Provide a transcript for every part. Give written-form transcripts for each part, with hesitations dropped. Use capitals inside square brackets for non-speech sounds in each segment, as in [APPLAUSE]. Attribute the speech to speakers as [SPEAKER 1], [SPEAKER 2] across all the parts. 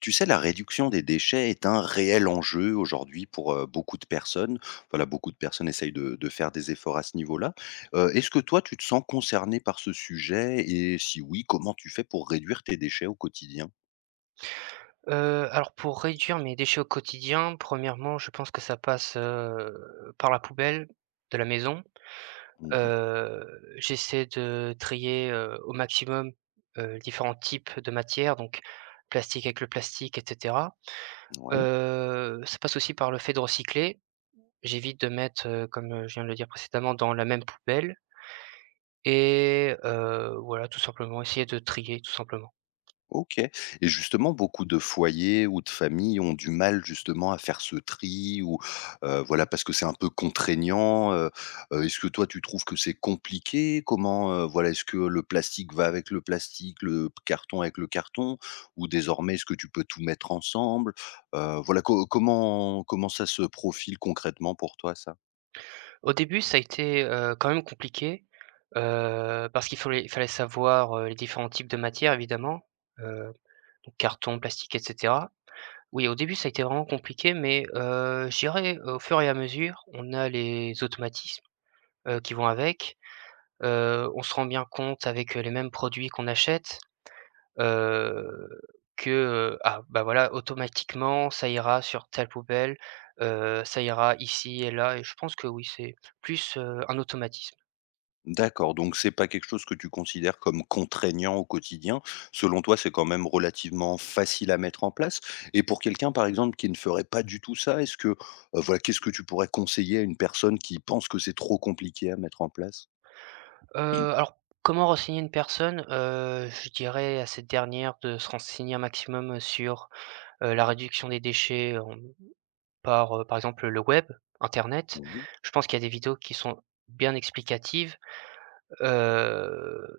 [SPEAKER 1] Tu sais, la réduction des déchets est un réel enjeu aujourd'hui pour beaucoup de personnes. Voilà, beaucoup de personnes essayent de faire des efforts à ce niveau-là. Est-ce que toi, tu te sens concerné par ce sujet? Et si oui, comment tu fais pour réduire tes déchets au quotidien?
[SPEAKER 2] Heu, alors pour réduire mes déchets au quotidien, premièrement je pense que ça passe, par la poubelle de la maison.
[SPEAKER 1] Mhm.
[SPEAKER 2] Heu, j'essaie de trier, au maximum, différents types de matières, donc plastique avec le plastique et cetera.
[SPEAKER 1] Ouais.
[SPEAKER 2] Ça passe aussi par le fait de recycler. J'évite de mettre, comme, je viens de le dire précédemment, dans la même poubelle. Et voilà, tout simplement, essayer de trier tout simplement.
[SPEAKER 1] OK, et justement, beaucoup de foyers ou de familles ont du mal justement à faire ce tri ou voilà, parce que c'est un peu contraignant. Est-ce que toi, tu trouves que c'est compliqué? Comment, voilà, est-ce que le plastique va avec le plastique, le carton avec le carton? Ou désormais, est-ce que tu peux tout mettre ensemble? Voilà, co comment ça se profile concrètement pour toi, ça?
[SPEAKER 2] Au début, ça a été, quand même compliqué, parce qu'il fallait savoir, les différents types de matières évidemment, heu, donc carton, plastique et cetera. Oui, au début, ça a été vraiment compliqué, mais je dirais, au fur et à mesure, on a les automatismes, qui vont avec, on se rend bien compte avec, les mêmes produits qu'on achète, heu, que, ah, bah, voilà, automatiquement, ça ira sur telle poubelle, ça ira ici et là. Et je pense que oui, c'est plus, un automatisme.
[SPEAKER 1] D'accord, donc c'est pas quelque chose que tu considères comme contraignant au quotidien. Selon toi, c'est quand même relativement facile à mettre en place. Et pour quelqu'un, par exemple, qui ne ferait pas du tout ça, est-ce que, voilà, qu'est-ce que tu pourrais conseiller à une personne qui pense que c'est trop compliqué à mettre en place?
[SPEAKER 2] Heu,
[SPEAKER 1] [CLEARS THROAT]
[SPEAKER 2] alors comment renseigner une personne? Je dirais à cette dernière de se renseigner un maximum sur, la réduction des déchets, par, par exemple, le web, internet.
[SPEAKER 1] Mmh. Mmh.
[SPEAKER 2] Je pense qu'il y a des vidéos qui sont bien explicatives, heu,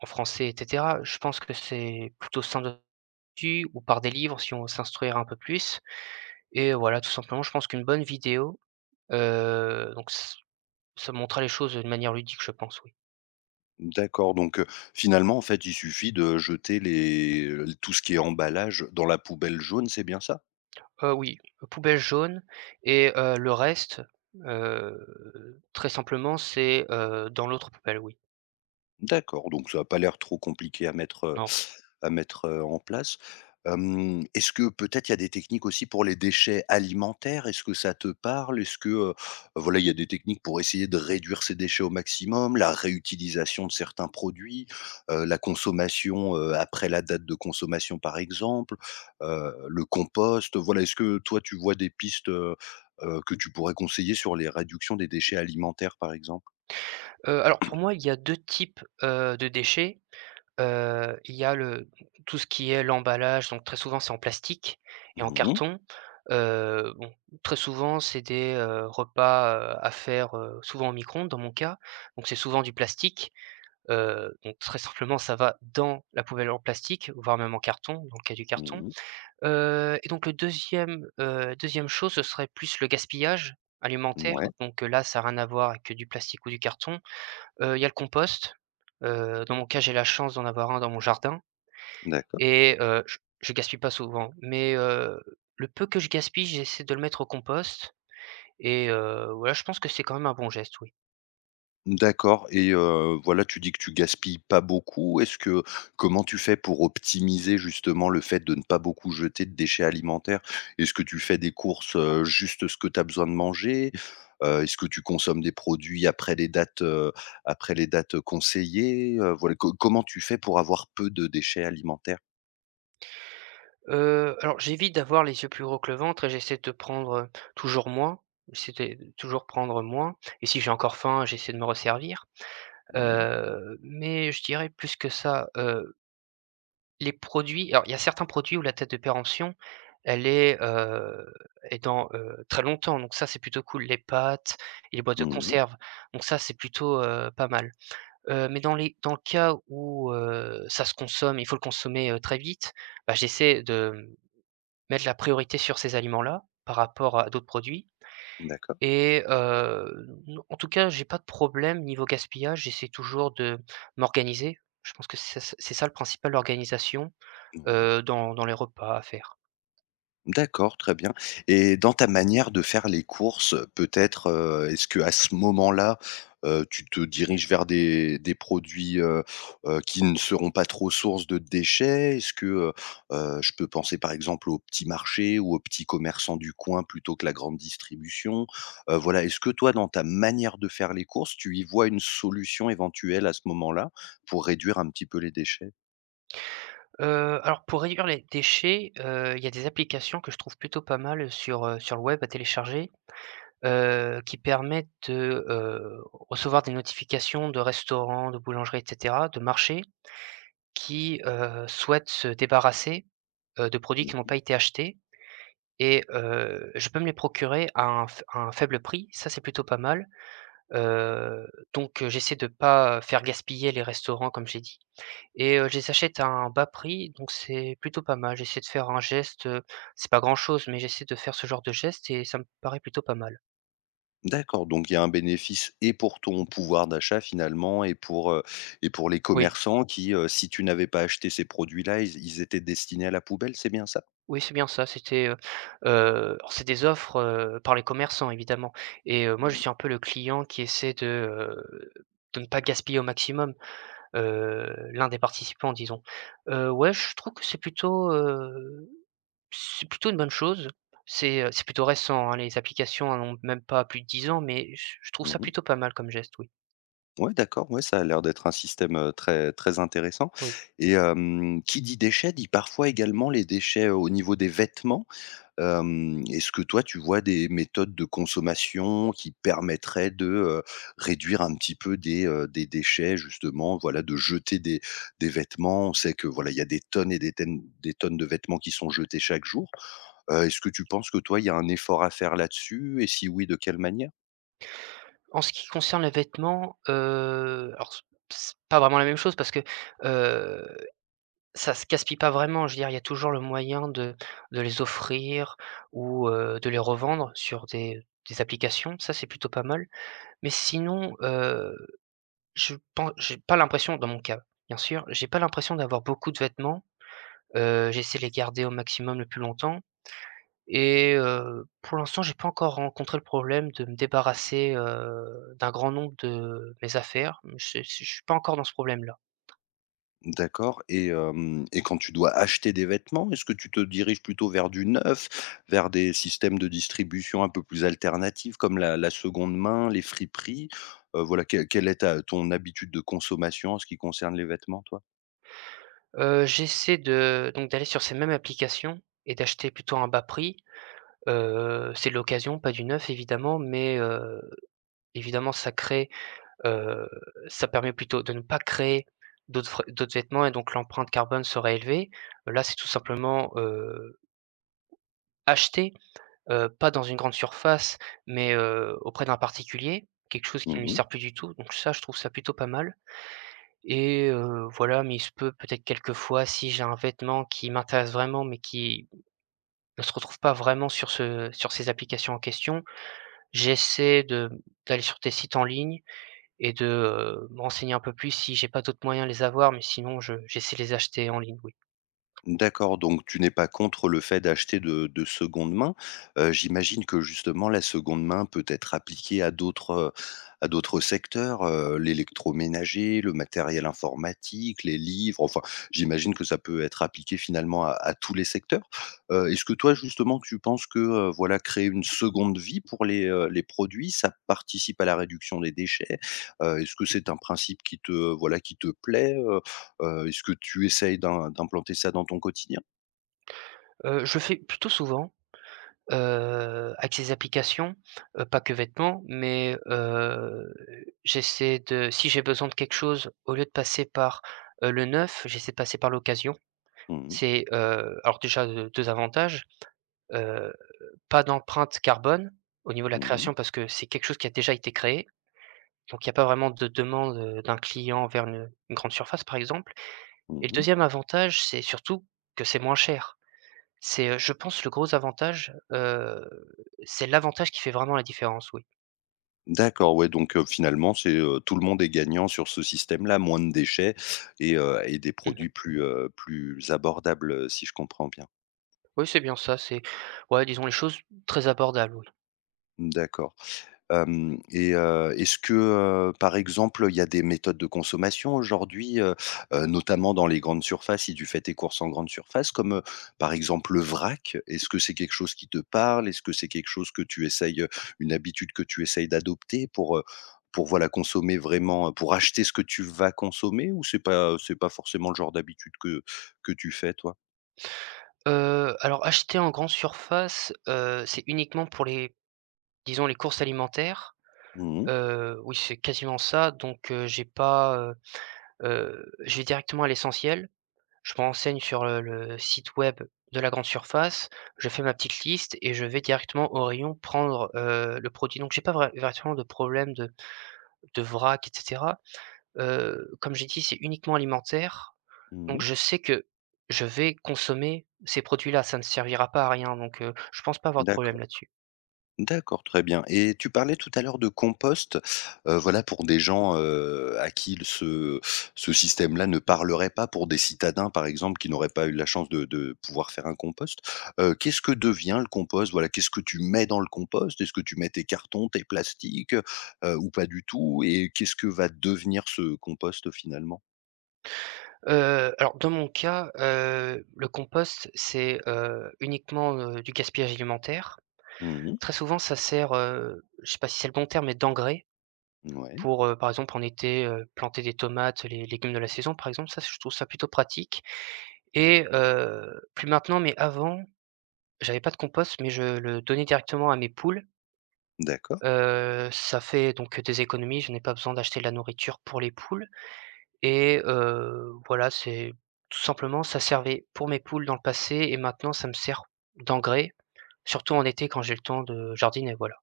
[SPEAKER 2] en français et cetera. Je pense que c'est plutôt simple là-dessus ou par des livres si on veut s'instruire un peu plus. Et voilà, tout simplement, je pense qu'une bonne vidéo, donc ç ça montrera les choses d'une manière ludique, je pense, oui.
[SPEAKER 1] D'accord, donc finalement, en fait, il suffit de jeter les tout ce qui est emballage dans la poubelle jaune, c'est bien ça?
[SPEAKER 2] Oui, poubelle jaune. Et le reste, très simplement, c'est, dans l'autre poubelle, oui.
[SPEAKER 1] D'accord, donc ça a pas l'air trop compliqué
[SPEAKER 2] Non.
[SPEAKER 1] à mettre, en place. Hem, est-ce que peut-être il y a des techniques aussi pour les déchets alimentaires? Est-ce que ça te parle? Est-ce que, voilà, il y a des techniques pour essayer de réduire ces déchets au maximum, la réutilisation de certains produits, la consommation, après la date de consommation par exemple, le compost, voilà, est-ce que toi tu vois des pistes? Que tu pourrais conseiller sur les réductions des déchets alimentaires par exemple?
[SPEAKER 2] Alors pour moi, il y a 2 types, de déchets. Il y a le tout ce qui est l'emballage, donc très souvent, c'est en plastique et en
[SPEAKER 1] Mmh mh.
[SPEAKER 2] carton. Bon, très souvent, c'est des, repas, à faire, souvent au micro-ondes, dans mon cas, donc c'est souvent du plastique. Donc très simplement, ça va dans la poubelle en plastique, voire même en carton, dans le cas du carton.
[SPEAKER 1] Mmh.
[SPEAKER 2] Et donc le deuxième e chose, ce serait plus le gaspillage alimentaire, donc là, ça a rien à voir avec du plastique ou du carton. Il y a le compost. Dans mon cas, j'ai la chance d'en avoir un dans mon jardin.
[SPEAKER 1] D'accord.
[SPEAKER 2] Et je gaspille pas souvent, mais le peu que je gaspille, j'essaie de le mettre au compost. Et voilà, je pense que c'est quand même un bon geste, oui.
[SPEAKER 1] D'accord et voilà, tu dis que tu gaspilles pas beaucoup. Est-ce que, comment tu fais pour optimiser justement le fait de ne pas beaucoup jeter de déchets alimentaires? Est-ce que tu fais des courses, juste ce que tu as besoin de manger? Est-ce que tu consommes des produits après les dates, conseillées? Voilà, co comment tu fais pour avoir peu de déchets alimentaires?
[SPEAKER 2] Alors j'évite d'avoir les yeux plus gros que le ventre et j'essaie de prendre toujours moins. C'était toujours prendre moins et si j'ai encore faim, j'essaie de me resservir.
[SPEAKER 1] Mmh mh.
[SPEAKER 2] Mais je dirais plus que ça, les produits, alors il y a certains produits où la date de péremption, elle est dans, très longtemps, donc ça, c'est plutôt cool. Les pâtes et les boîtes de
[SPEAKER 1] Mmh.
[SPEAKER 2] conserve, donc ça, c'est plutôt, pas mal. Mais dans le cas où, ça se consomme, il faut le consommer, très vite, bah, j'essaie de, mettre la priorité sur ces aliments-là, par rapport à d'autres produits.
[SPEAKER 1] D'accord.
[SPEAKER 2] Et n en tout cas, j'ai pas de problème niveau gaspillage. J'essaie toujours de m'organiser. Je pense que c'est ça le principal, l'organisation,
[SPEAKER 1] Ouais.
[SPEAKER 2] dans les repas à faire.
[SPEAKER 1] D'accord, très bien, et dans ta manière de faire les courses, peut-être, est-ce que à ce moment-là, tu te diriges vers des produits, qui ne seront pas trop source de déchets? Est-ce que, je peux penser par exemple aux petits marchés ou aux petits commerçants du coin plutôt que la grande distribution? Voilà, est-ce que toi, dans ta manière de faire les courses, tu y vois une solution éventuelle à ce moment-là pour réduire un petit peu les déchets?
[SPEAKER 2] Alors pour réduire les déchets, il y a des applications que je trouve plutôt pas mal sur le web à télécharger, qui permettent de, recevoir des notifications de restaurants, de boulangeries et cetera, de marchés qui, souhaitent se débarrasser, de produits qui n'ont pas été achetés. Et je peux me les procurer à un f à un faible prix, ça c'est plutôt pas mal. Heu, donc j'essaie de pas faire gaspiller les restaurants comme j'ai dit, et je les achète à un bas prix, donc c'est plutôt pas mal. J'essaie de faire un geste, c'est pas grand-chose, mais j'essaie de faire ce genre de geste et ça me paraît plutôt pas mal.
[SPEAKER 1] D'accord, donc il y a un bénéfice et pour ton pouvoir d'achat finalement et pour les
[SPEAKER 2] Oui,
[SPEAKER 1] commerçants qui, si tu n'avais pas acheté ces produits-là, ils étaient destinés à la poubelle, c'est bien ça?
[SPEAKER 2] oui, c'est bien ça, c'était, alors c'est des offres, par les commerçants évidemment. Et moi, je
[SPEAKER 1] Mmh.
[SPEAKER 2] suis un peu le client qui essaie de, ne pas gaspiller au maximum. L'un des participants disons. Ouais, je trouve que c'est plutôt une bonne chose. C'est plutôt récent, hein, les applications n'ont même pas plus de 10 ans, mais je trouve ça
[SPEAKER 1] Mmh.
[SPEAKER 2] plutôt pas mal comme geste, oui.
[SPEAKER 1] Ouais d'accord, ouais, ça a l'air d'être un système, très très intéressant,
[SPEAKER 2] Oui.
[SPEAKER 1] et hem, qui dit déchets dit parfois également les déchets au niveau des vêtements. Hem, est-ce que toi, tu vois des méthodes de consommation qui permettraient de, réduire un petit peu des déchets justement, voilà, de jeter des vêtements? On sait que, voilà, il y a des tonnes et des tonnes, des tonnes de vêtements qui sont jetés chaque jour. Est-ce que tu penses que toi, il y a un effort à faire là-dessus et si oui, de quelle manière?
[SPEAKER 2] En ce qui concerne les vêtements, alors c'est pas vraiment la même chose parce que, heu, ça se gaspille pas vraiment. Je veux dire, il y a toujours le moyen de les offrir ou, de les revendre sur des applications, ça c'est plutôt pas mal. Mais sinon, je pense, j'ai pas l'impression, dans mon cas bien sûr, j'ai pas l'impression d'avoir beaucoup de vêtements, j'essaie de les garder au maximum le plus longtemps. Et pour l'instant, j'ai pas encore rencontré le problème de me débarrasser, d'un grand nombre de mes affaires. Je suis pas encore dans ce problème-là.
[SPEAKER 1] D'accord, et hem, et quand tu dois acheter des vêtements, est-ce que tu te diriges plutôt vers du neuf, vers des systèmes de distribution un peu plus alternatifs comme la seconde main, les friperies? Voilà, quelle est ta ton habitude de consommation en ce qui concerne les vêtements, toi?
[SPEAKER 2] J'essaie de donc d'aller sur ces mêmes applications et d'acheter plutôt à un bas prix. C'est de l'occasion, pas du neuf évidemment, mais évidemment ça crée. Heu, ça permet plutôt de ne pas créer d'autres vêtements et donc l'empreinte carbone serait élevée. Là, c'est tout simplement, acheter, pas dans une grande surface, mais, auprès d'un particulier, quelque chose qui ne lui
[SPEAKER 1] Mmh.
[SPEAKER 2] sert plus du tout, donc ça, je trouve ça plutôt pas mal. Et voilà, mais il se peut peut-être quelquefois, si j'ai un vêtement qui m'intéresse vraiment, mais qui ne se retrouve pas vraiment sur ces applications en question, j'essaie de d'aller sur des sites en ligne et de, me renseigner un peu plus si j'ai pas d'autres moyens de les avoir, mais sinon je j'essaie de les acheter en ligne, oui.
[SPEAKER 1] D'accord, donc tu n'es pas contre le fait d'acheter de seconde main. J'imagine que justement la seconde main peut être appliquée à d'autres secteurs, l'électroménager, le matériel informatique, les livres, enfin j'imagine que ça peut être appliqué finalement à tous les secteurs. Est-ce que toi justement tu penses que, voilà, créer une seconde vie pour les produits, ça participe à la réduction des déchets? Est-ce que c'est un principe qui te, voilà, qui te plaît? Est-ce que tu essayes d'implanter ça dans ton quotidien?
[SPEAKER 2] Je fais plutôt souvent, avec ces applications, pas que vêtements, mais j'essaie de, si j'ai besoin de quelque chose, au lieu de passer par, le neuf, j'essaie de passer par l'occasion.
[SPEAKER 1] Mmh mh.
[SPEAKER 2] C'est, alors déjà, deux avantages, heu, pas d'empreinte carbone au niveau de la
[SPEAKER 1] Mmh.
[SPEAKER 2] création parce que c'est quelque chose qui a déjà été créé, donc il y a pas vraiment de demande, d'un client vers une grande surface, par exemple. Et le
[SPEAKER 1] Mmh.
[SPEAKER 2] deuxième avantage, c'est surtout que c'est moins cher. C'est, je pense le gros avantage, c'est l'avantage qui fait vraiment la différence, oui.
[SPEAKER 1] D'accord, ouais, donc finalement, c'est, tout le monde est gagnant sur ce système-là, moins de déchets et des produits
[SPEAKER 2] Mmh.
[SPEAKER 1] plus, plus abordables, si je comprends bien.
[SPEAKER 2] Oui, c'est bien ça, c'est ouais, disons les choses très abordables, oui.
[SPEAKER 1] D'accord. Hem, et est-ce que, par exemple, il y a des méthodes de consommation aujourd'hui, notamment dans les grandes surfaces, si tu fais tes courses en grande surface, comme, par exemple, le vrac? Est-ce que c'est quelque chose qui te parle? Est-ce que c'est quelque chose que tu essayes, une habitude que tu essayes d'adopter pour voilà, consommer vraiment, pour acheter ce que tu vas consommer, ou c'est pas, c'est pas forcément le genre d'habitude que tu fais toi?
[SPEAKER 2] Alors acheter en grande surface, c'est uniquement pour les, disons, les courses alimentaires.
[SPEAKER 1] Mmh mh.
[SPEAKER 2] Oui, c'est quasiment ça, donc j'ai pas, je vais directement à l'essentiel. Je me renseigne sur le site web de la grande surface, je fais ma petite liste et je vais directement au rayon prendre, le produit. Donc j'ai pas vrai véritablement de problème de vrac et cetera. Comme j'ai dit, c'est uniquement alimentaire, donc
[SPEAKER 1] Mmh.
[SPEAKER 2] je sais que je vais consommer ces produits-là, ça ne servira pas à rien, donc je pense pas avoir de problème
[SPEAKER 1] D'accord.
[SPEAKER 2] là-dessus.
[SPEAKER 1] D'accord, très bien, et tu parlais tout à l'heure de compost, voilà pour des gens, à qui le ce ce système-là ne parlerait pas, pour des citadins par exemple qui n'auraient pas eu la chance de pouvoir faire un compost. Qu'est-ce que devient le compost? Voilà, qu'est-ce que tu mets dans le compost? Est-ce que tu mets tes cartons, tes plastiques, ou pas du tout? Et qu'est-ce que va devenir ce compost finalement?
[SPEAKER 2] Alors dans mon cas, le compost, c'est, uniquement, du gaspillage alimentaire.
[SPEAKER 1] Mmh.
[SPEAKER 2] Très souvent, ça sert, je sais pas si c'est le bon terme, mais d'engrais.
[SPEAKER 1] Ouais,
[SPEAKER 2] Pour, par exemple en été, planter des tomates, les légumes de la saison par exemple, ça je trouve ça plutôt pratique. Et plus maintenant mais avant, j'avais pas de compost mais je le donnais directement à mes poules.
[SPEAKER 1] d'accord.
[SPEAKER 2] Ça fait donc des économies, je n'ai pas besoin d'acheter de la nourriture pour les poules. Et voilà, c'est tout simplement, ça servait pour mes poules dans le passé et maintenant ça me sert d'engrais. Surtout en été quand j'ai le temps de jardiner, voilà.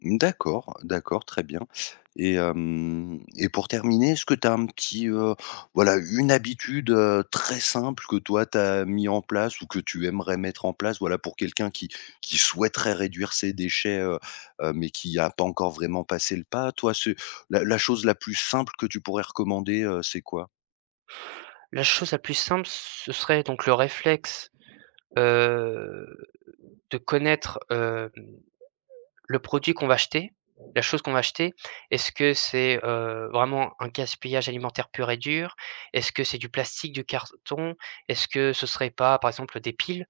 [SPEAKER 1] D'accord, d'accord, très bien, et hem, et pour terminer, est-ce que tu as un petit, voilà, une habitude, très simple que toi tu as mis en place ou que tu aimerais mettre en place, voilà, pour quelqu'un qui souhaiterait réduire ses déchets, mais qui n'a pas encore vraiment passé le pas? Toi, c'est la chose la plus simple que tu pourrais recommander, c'est quoi?
[SPEAKER 2] La chose la plus simple, ce serait donc le réflexe, heu, de connaître, le produit qu'on va acheter, la chose qu'on va acheter. Est-ce que c'est, vraiment un gaspillage alimentaire pur et dur? Est-ce que c'est du plastique, du carton? Est-ce que ce serait pas, par exemple, des piles?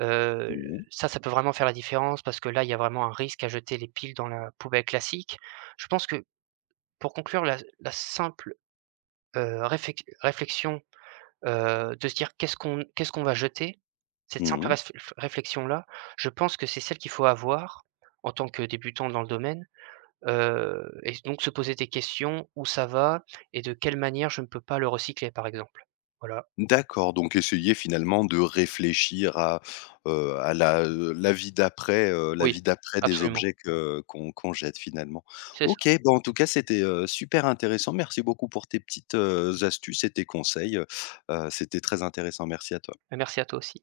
[SPEAKER 2] Heu,
[SPEAKER 1] Mmh mh.
[SPEAKER 2] ça, ça peut vraiment faire la différence parce que là, il y a vraiment un risque à jeter les piles dans la poubelle classique. Je pense que, pour conclure, la simple, réflexion, de se dire: Qu'est-ce qu'on va jeter?» Cette simple
[SPEAKER 1] Mmh.
[SPEAKER 2] réflexion-là, je pense que c'est celle qu'il faut avoir en tant que débutant dans le domaine, et donc se poser des questions, où ça va et de quelle manière je ne peux pas le recycler, par exemple. Voilà.
[SPEAKER 1] D'accord, donc essayer finalement de réfléchir à la, la vie
[SPEAKER 2] Oui,
[SPEAKER 1] d'après des
[SPEAKER 2] absolument,
[SPEAKER 1] objets que qu'on jette finalement.
[SPEAKER 2] c'est
[SPEAKER 1] OK,
[SPEAKER 2] ça.
[SPEAKER 1] bon, en tout cas c'était, super intéressant. Merci beaucoup pour tes petites, astuces et tes conseils, c'était très intéressant. Merci à toi.
[SPEAKER 2] Merci à toi aussi.